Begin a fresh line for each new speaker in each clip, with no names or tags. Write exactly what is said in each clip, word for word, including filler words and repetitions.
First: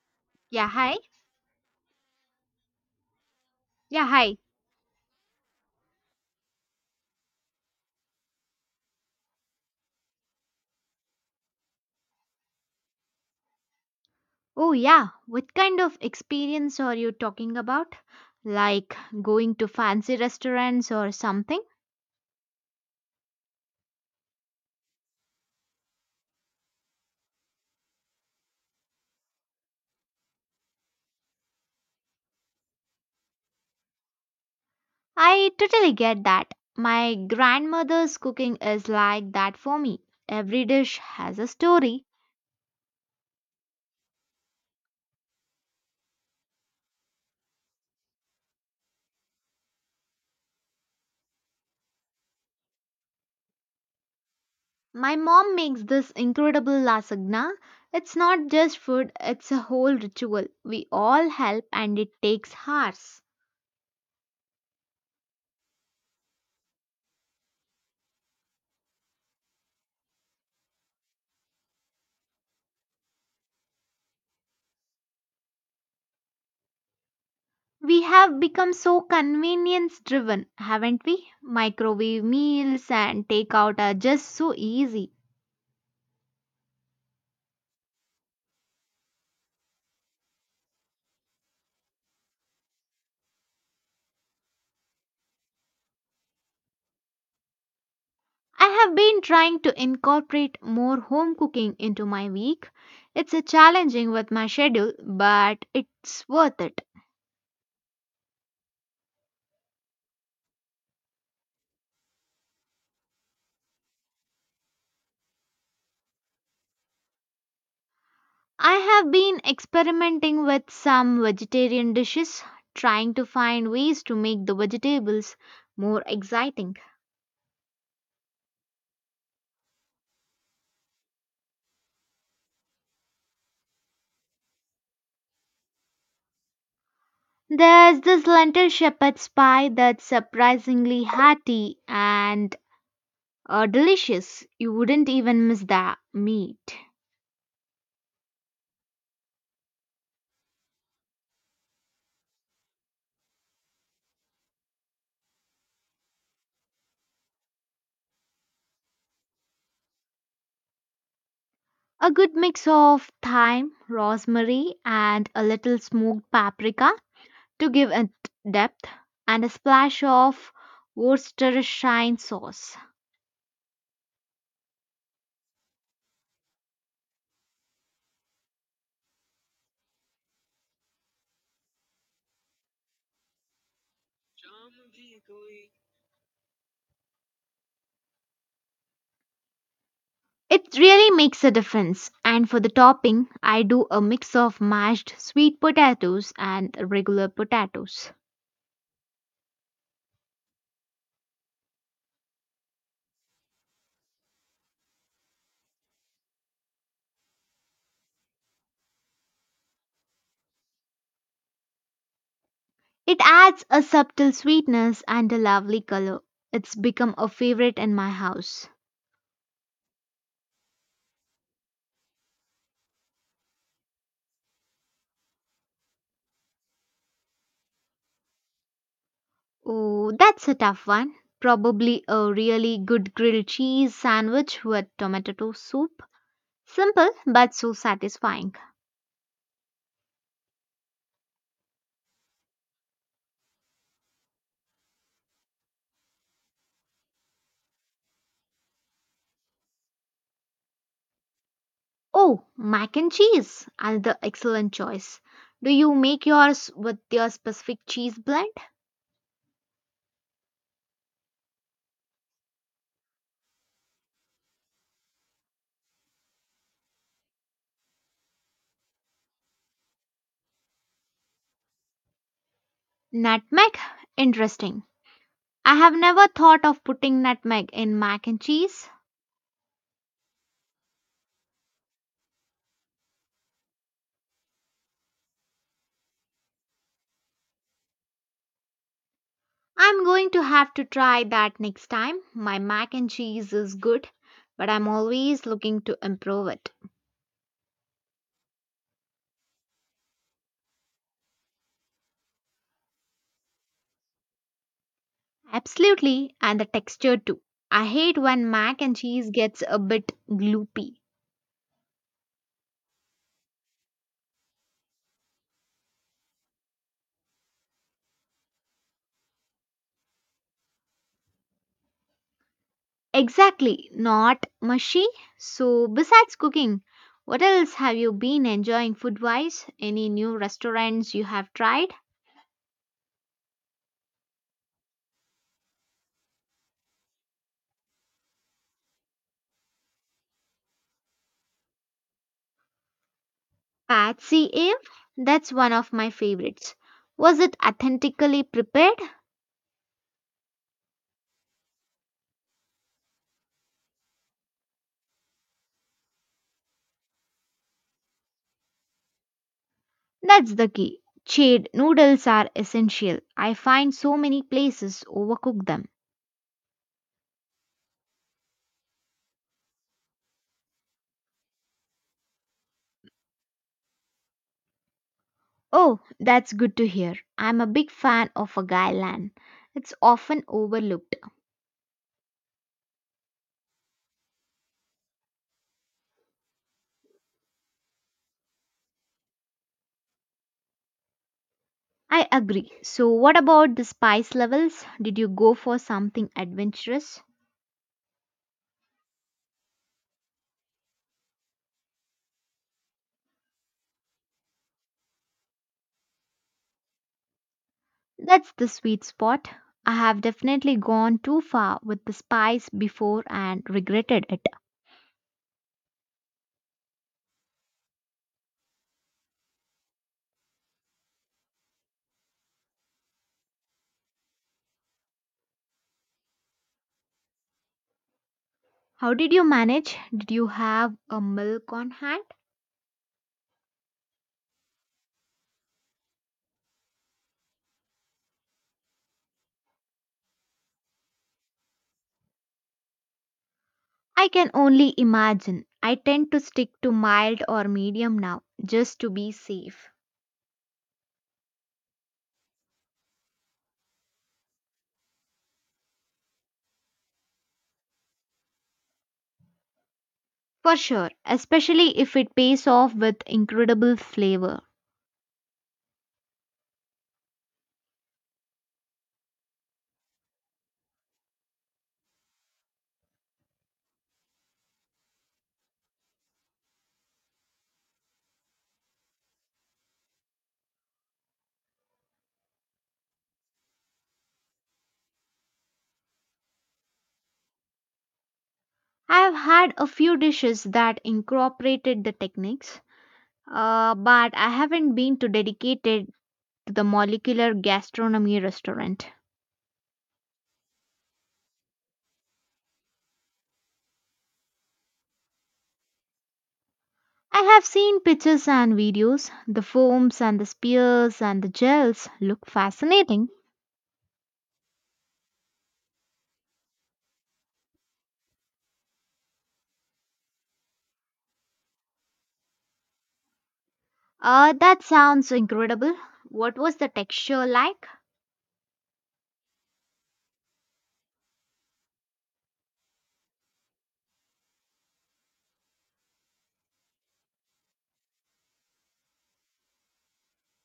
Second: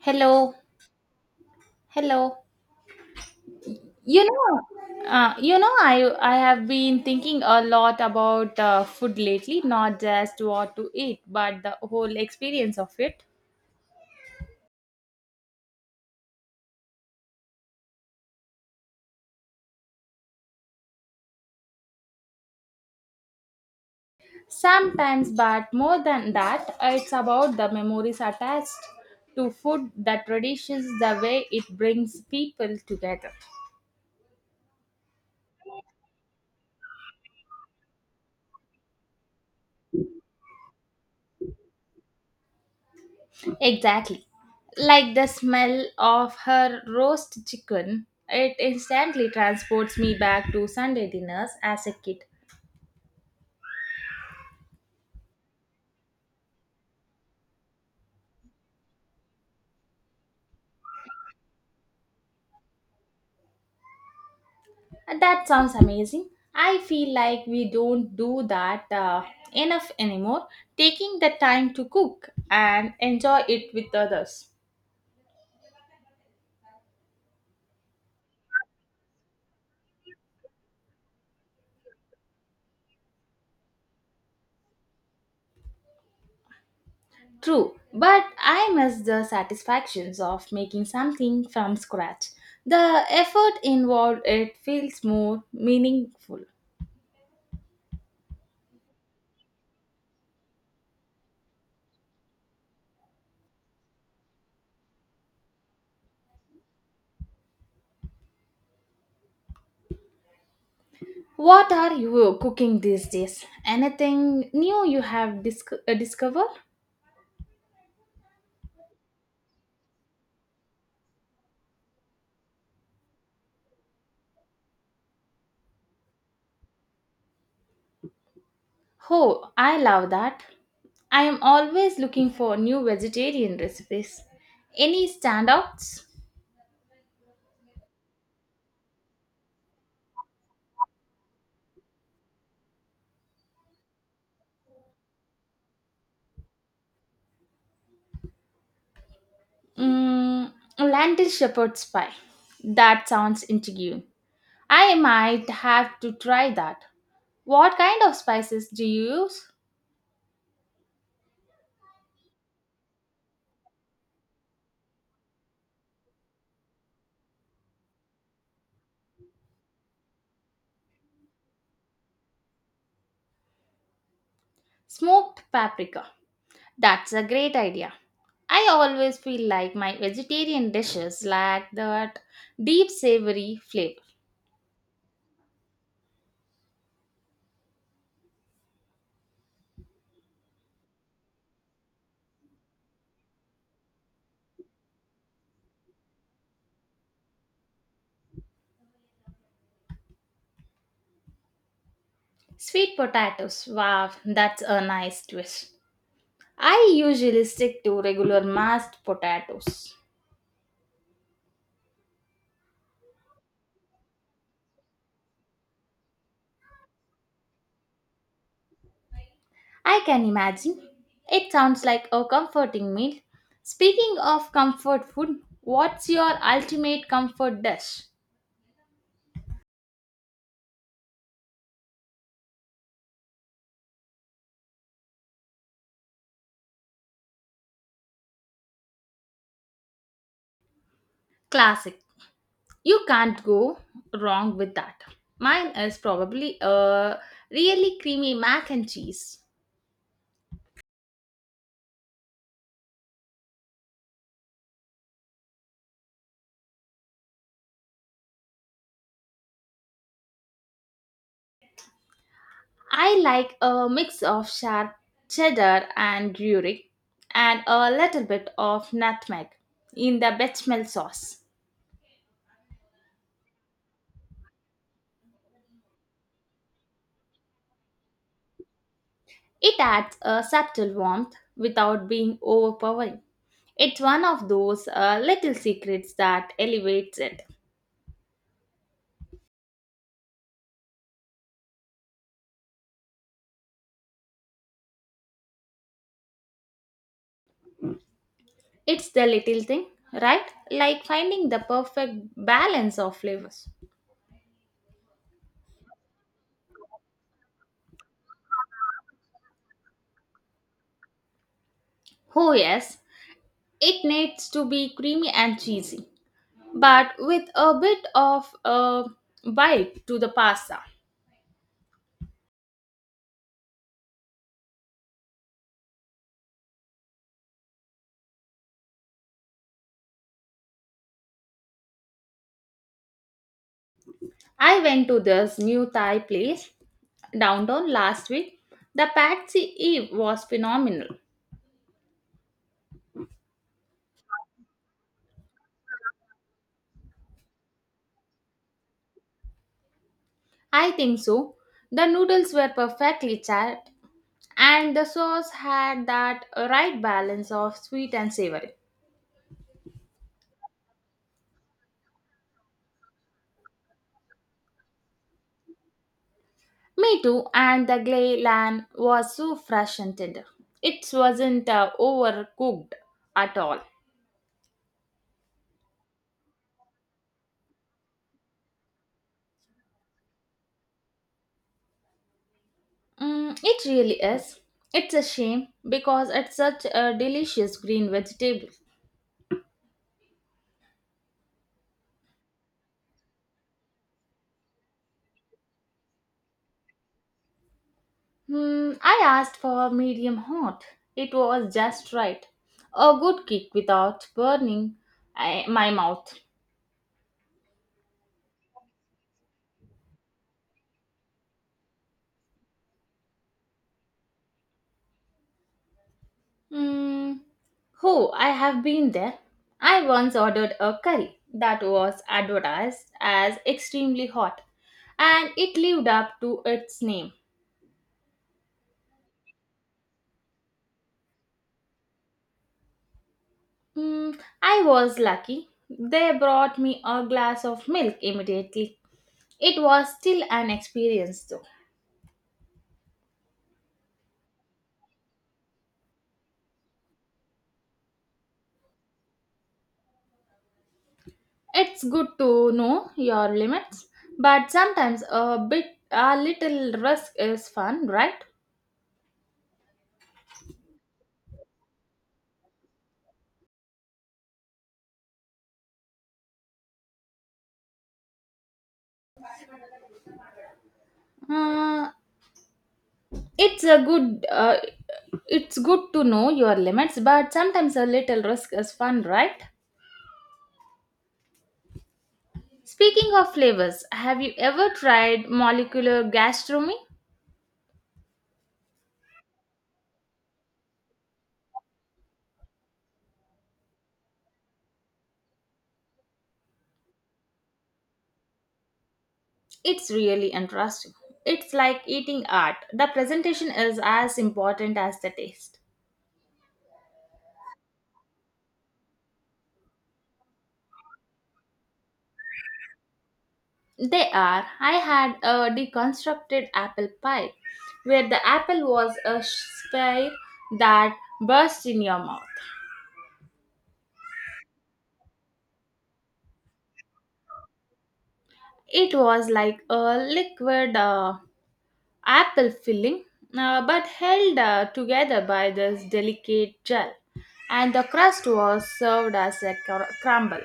Hello,
Yeah, hi.
hello.
Yeah,
You
hi.
know, uh, you know, I I have been thinking a lot about uh, food lately, not just what to eat, but the whole experience of it.
Oh, yeah. What kind of experience are you talking about? Like going to fancy restaurants or something?
Sometimes, but more than that, it's about the memories attached to food, the traditions, the way it brings people together.
I totally get that. My grandmother's cooking is like that for me. Every dish has a story.
Exactly, like the smell of her roast chicken. It instantly transports me back to Sunday dinners as a kid.
My mom makes this incredible lasagna. It's not just food, it's a whole ritual. We all help and it takes hours.
Uh, That sounds amazing. I feel like we don't do that uh, enough anymore, taking the time to cook and enjoy it with others.
We have become so convenience driven, haven't we? Microwave meals and takeout are just so easy.
True, but I miss the satisfactions of making something from scratch. The effort involved it feels more meaningful.
I have been trying to incorporate more home cooking into my week. It's a challenging with my schedule, but it's worth it.
What are you cooking these days? Anything new you have disco- uh, discovered?
I have been experimenting with some vegetarian dishes, trying to find ways to make the vegetables more exciting.
Oh, I love that. I am always looking for new vegetarian recipes. Any standouts?
There's this lentil shepherd's pie that's surprisingly hearty and Uh, delicious. You wouldn't even miss the meat.
Mm, lentil shepherd's pie. That sounds intriguing. I might have to try that. What kind of spices do you use?
A good mix of thyme, rosemary, and a little smoked paprika to give it depth, and a splash of Worcestershire sauce.
Smoked paprika. That's a great idea. I always feel like my vegetarian dishes lack that deep savory flavor.
It really makes a difference. And for the topping, I do a mix of mashed sweet potatoes and regular potatoes.
Sweet potatoes. Wow, that's a nice twist. I usually stick to regular mashed potatoes.
It adds a subtle sweetness and a lovely color. It's become a favorite in my house.
I can imagine. It sounds like a comforting meal. Speaking of comfort food, what's your ultimate comfort dish?
Oh, that's a tough one. Probably a really good grilled cheese sandwich with tomato soup. Simple but so satisfying.
Classic. You can't go wrong with that. Mine is probably a really creamy mac and cheese.
Oh, mac and cheese, another excellent choice. Do you make yours with your specific cheese blend?
I like a mix of sharp cheddar and gruyere and a little bit of nutmeg in the bechamel sauce.
Nutmeg? Interesting. I have never thought of putting nutmeg in mac and cheese.
It adds a subtle warmth without being overpowering. It's one of those uh, little secrets that elevates it.
I'm going to have to try that next time. My mac and cheese is good, but I'm always looking to improve it.
It's the little thing, right? Like finding the perfect balance of flavors.
Absolutely, and the texture too. I hate when mac and cheese gets a bit gloopy.
Oh, yes, it needs to be creamy and cheesy, but with a bit of a bite to the pasta.
Exactly, not mushy. So, besides cooking, what else have you been enjoying food wise? Any new restaurants you have tried?
I went to this new Thai place downtown last week. The Patsy Eve was phenomenal.
Patsy Eve? That's one of my favorites. Was it authentically prepared?
I think so. The noodles were perfectly charred, and the sauce had that right balance of sweet and savory.
That's the key. Chade noodles are essential. I find so many places overcook them.
Me too, and the glay lamb was so fresh and tender. It wasn't uh, overcooked at all.
Oh, that's good to hear. I'm a big fan of a Gailan. It's often overlooked.
Mm, it really is. It's a shame because it's such a delicious green vegetable.
I agree. So, what about the spice levels? Did you go for something adventurous?
Hmm, I asked for medium hot. It was just right. A good kick without burning I, my mouth.
That's the sweet spot. I have definitely gone too far with the spice before and regretted it.
Mm, oh, I have been there. I once ordered a curry that was advertised as extremely hot and it lived up to its name.
How did you manage? Did you have a milk on hand?
Mm, I was lucky. They brought me a glass of milk immediately. It was still an experience though.
I can only imagine. I tend to stick to mild or medium now, just to be safe.
It's good to know your limits, but sometimes a bit a little risk is fun, right?
For sure, especially if it pays off with incredible flavor.
Uh, it's a good uh, it's good to know your limits, but sometimes a little risk is fun, right? Speaking of flavors, have you ever tried molecular gastronomy?
I have had a few dishes that incorporated the techniques, uh, but I haven't been to dedicated to the molecular gastronomy restaurant.
It's really interesting. It's like eating art. The presentation is as important as the taste.
I have seen pictures and videos. The foams and the spears and the gels look fascinating.
They are. I had a deconstructed apple pie where the apple was a sphere that burst in your mouth.
Uh, that sounds incredible. What was the texture like?
It was like a liquid uh, apple filling, uh, but held uh, together by this delicate gel, and the crust was served as a cr- crumble.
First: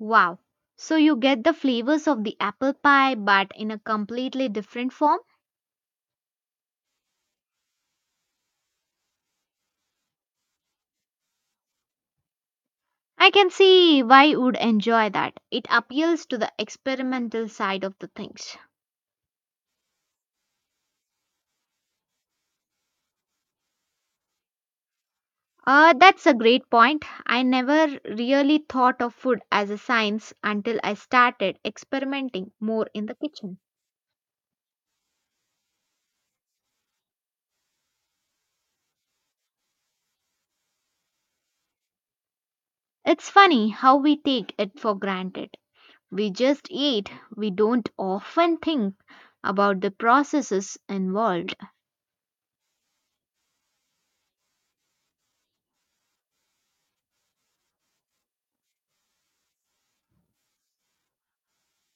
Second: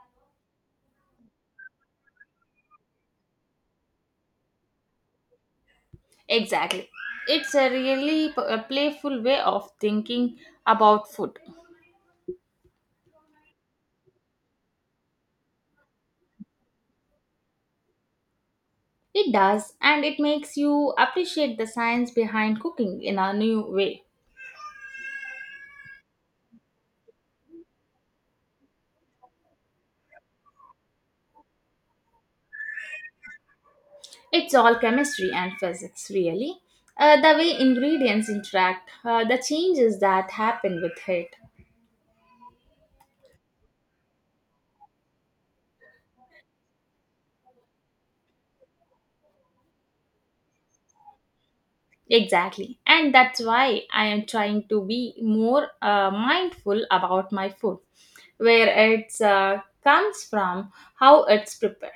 Wow. So you get the flavors of the apple pie but in a completely different form?
Exactly. It's a really p- a playful way of thinking about food.
I can see why would enjoy that. It appeals to the experimental side of the things.
It does, and it makes you appreciate the science behind cooking in a new way.
Uh, that's a great point. I never really thought of food as a science until I started experimenting more in the kitchen.
It's all chemistry and physics, really. Uh, the way ingredients interact, uh, the changes that happen with it.
It's funny how we take it for granted. We just eat, we don't often think about the processes involved.
Exactly. And that's why I am trying to be more uh, mindful about my food, where it uh, comes from, how it's prepared.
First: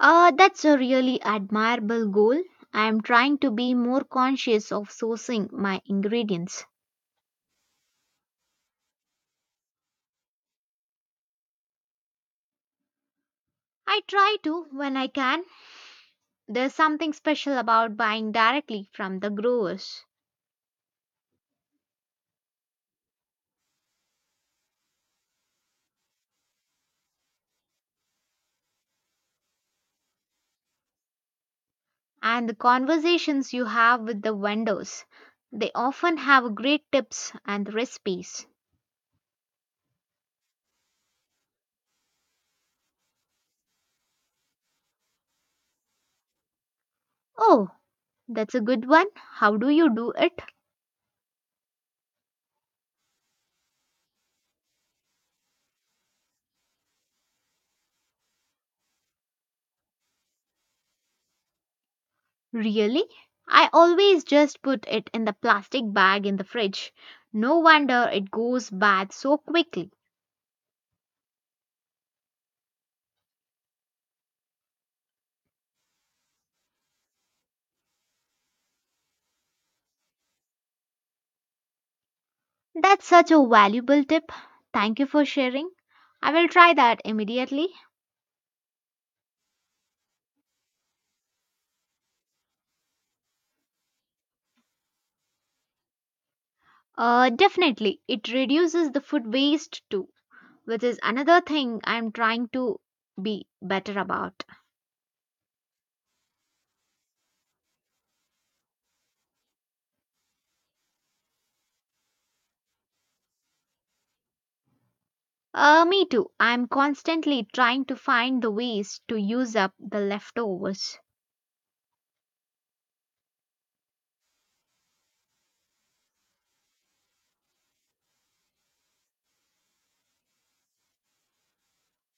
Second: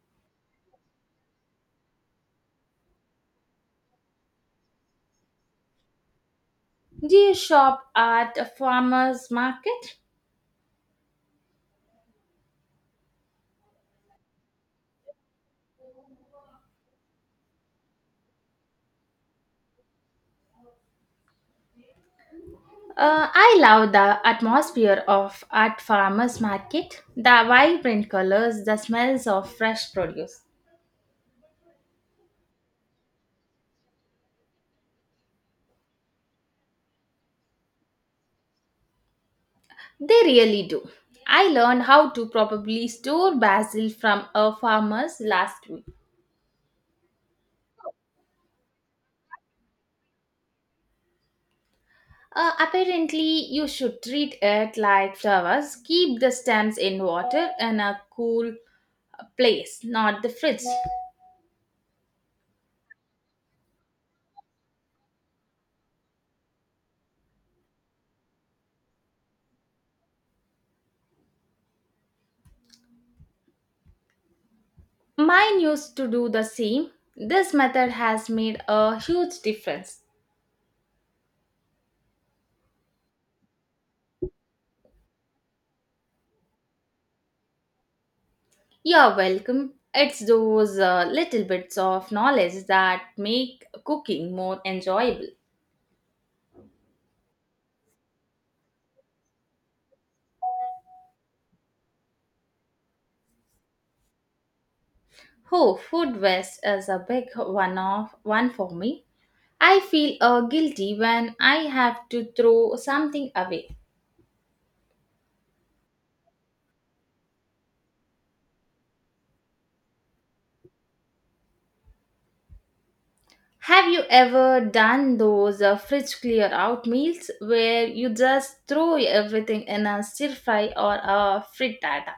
Uh, that's a really admirable goal. I am trying to be more conscious of sourcing my ingredients.
Do you shop at a farmer's market?
I try to when I can. There's something special about buying directly from the growers
Uh, I love the atmosphere of at farmer's market, the vibrant colors, the smells of fresh produce.
and the conversations you have with the vendors. They often have great tips and recipes.
They really do. I learned how to probably store basil from a farmer's last week.
Oh, that's a good one. How do you do it?
Uh, apparently, you should treat it like flowers. Keep the stems in water in a cool place, not the fridge.
Really? I always just put it in the plastic bag in the fridge. No wonder it goes bad so quickly.
Mine used to do the same. This method has made a huge difference.
That's such a valuable tip. Thank you for sharing. I will try that immediately.
You're welcome. It's those uh, little bits of knowledge that make cooking more enjoyable.
Uh, definitely, it reduces the food waste too, which is another thing I'm trying to be better about.
Oh, food waste is a big one of one for me. I feel uh, guilty when I have to throw something away.
Uh, me too. I'm constantly trying to find the ways to use up the leftovers.
Have you ever done those uh, fridge clear out meals where you just throw everything in a stir fry or a frittata?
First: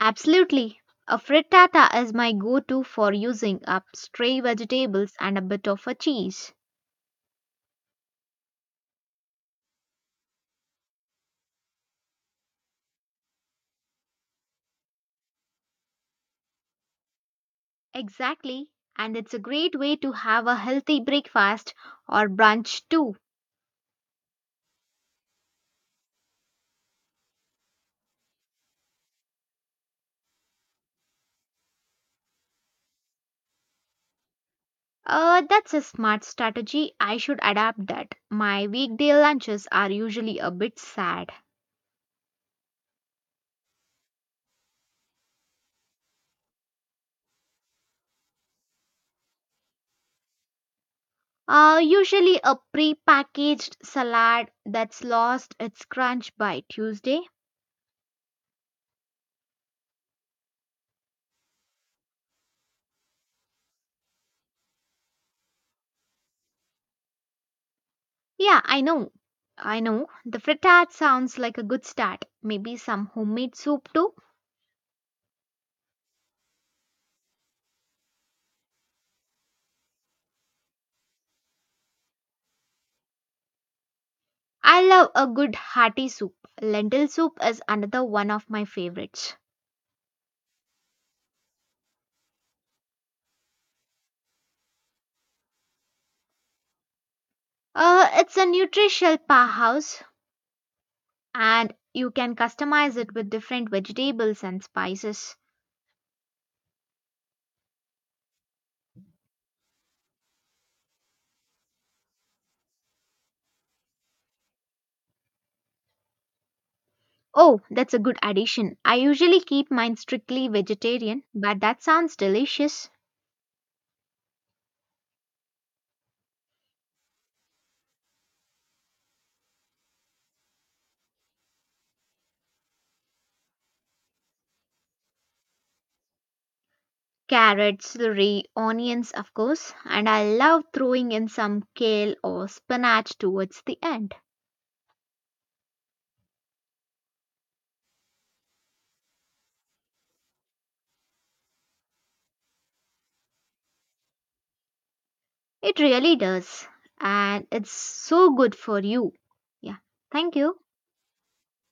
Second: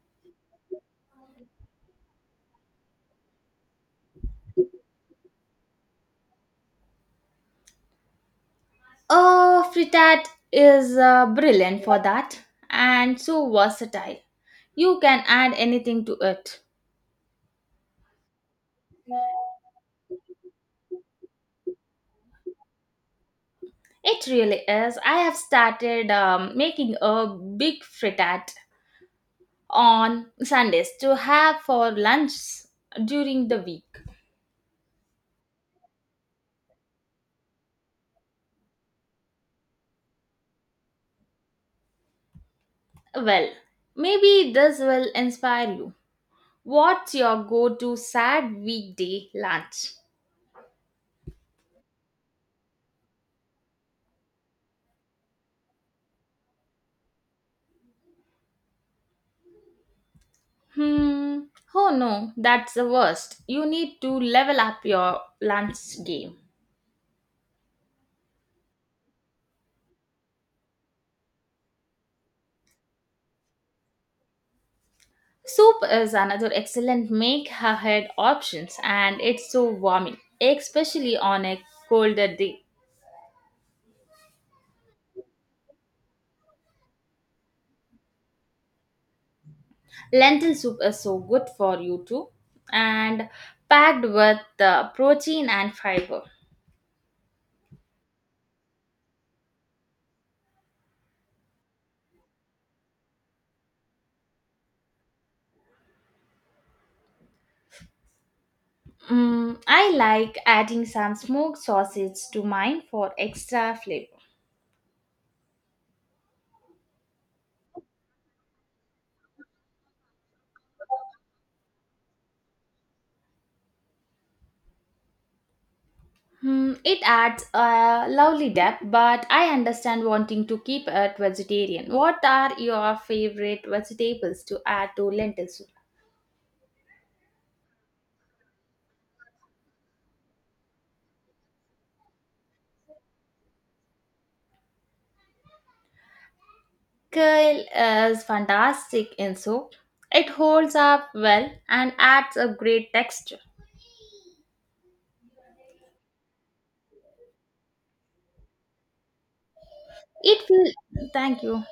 Absolutely. A frittata is my go to for using up stray vegetables and a bit of a cheese.
A frittata is uh, brilliant for that and so versatile. You can add anything to it.
Exactly. And it's a great way to have a healthy breakfast or brunch too.
It really is. I have started um, making a big frittata on Sundays to have for lunch during the week.
Uh, that's a smart strategy. I should adapt that. My weekday lunches are usually a bit sad.
Well, maybe this will inspire you. What's your go to sad weekday lunch?
Uh, usually a pre-packaged salad that's lost its crunch by Tuesday.
Hmm. Oh no, that's the worst. You need to level up your lunch game.
Yeah, I know. I know. The frittata sounds like a good start. Maybe some homemade soup too.
Soup is another excellent make ahead options and it's so warming, especially on a colder day.
I love a good hearty soup. Lentil soup is another one of my favorites.
Lentil soup is so good for you too and packed with the protein and fiber.
Uh, it's a nutritional powerhouse, and you can customize it with different vegetables and spices.
Mm, I like adding some smoked sausage to mine for extra flavor.
Oh, that's a good addition. I usually keep mine strictly vegetarian, but that sounds delicious.
Hmm, it adds a lovely depth, but I understand wanting to keep it vegetarian. What are your favorite vegetables to add to lentil soup?
Carrots, celery, onions, of course, and I love throwing in some kale or spinach towards the end.
Kale is fantastic in soup. It holds up well and adds a great texture.
It really does, and it's so good for you. Yeah, thank
It
you.
will. Thank you.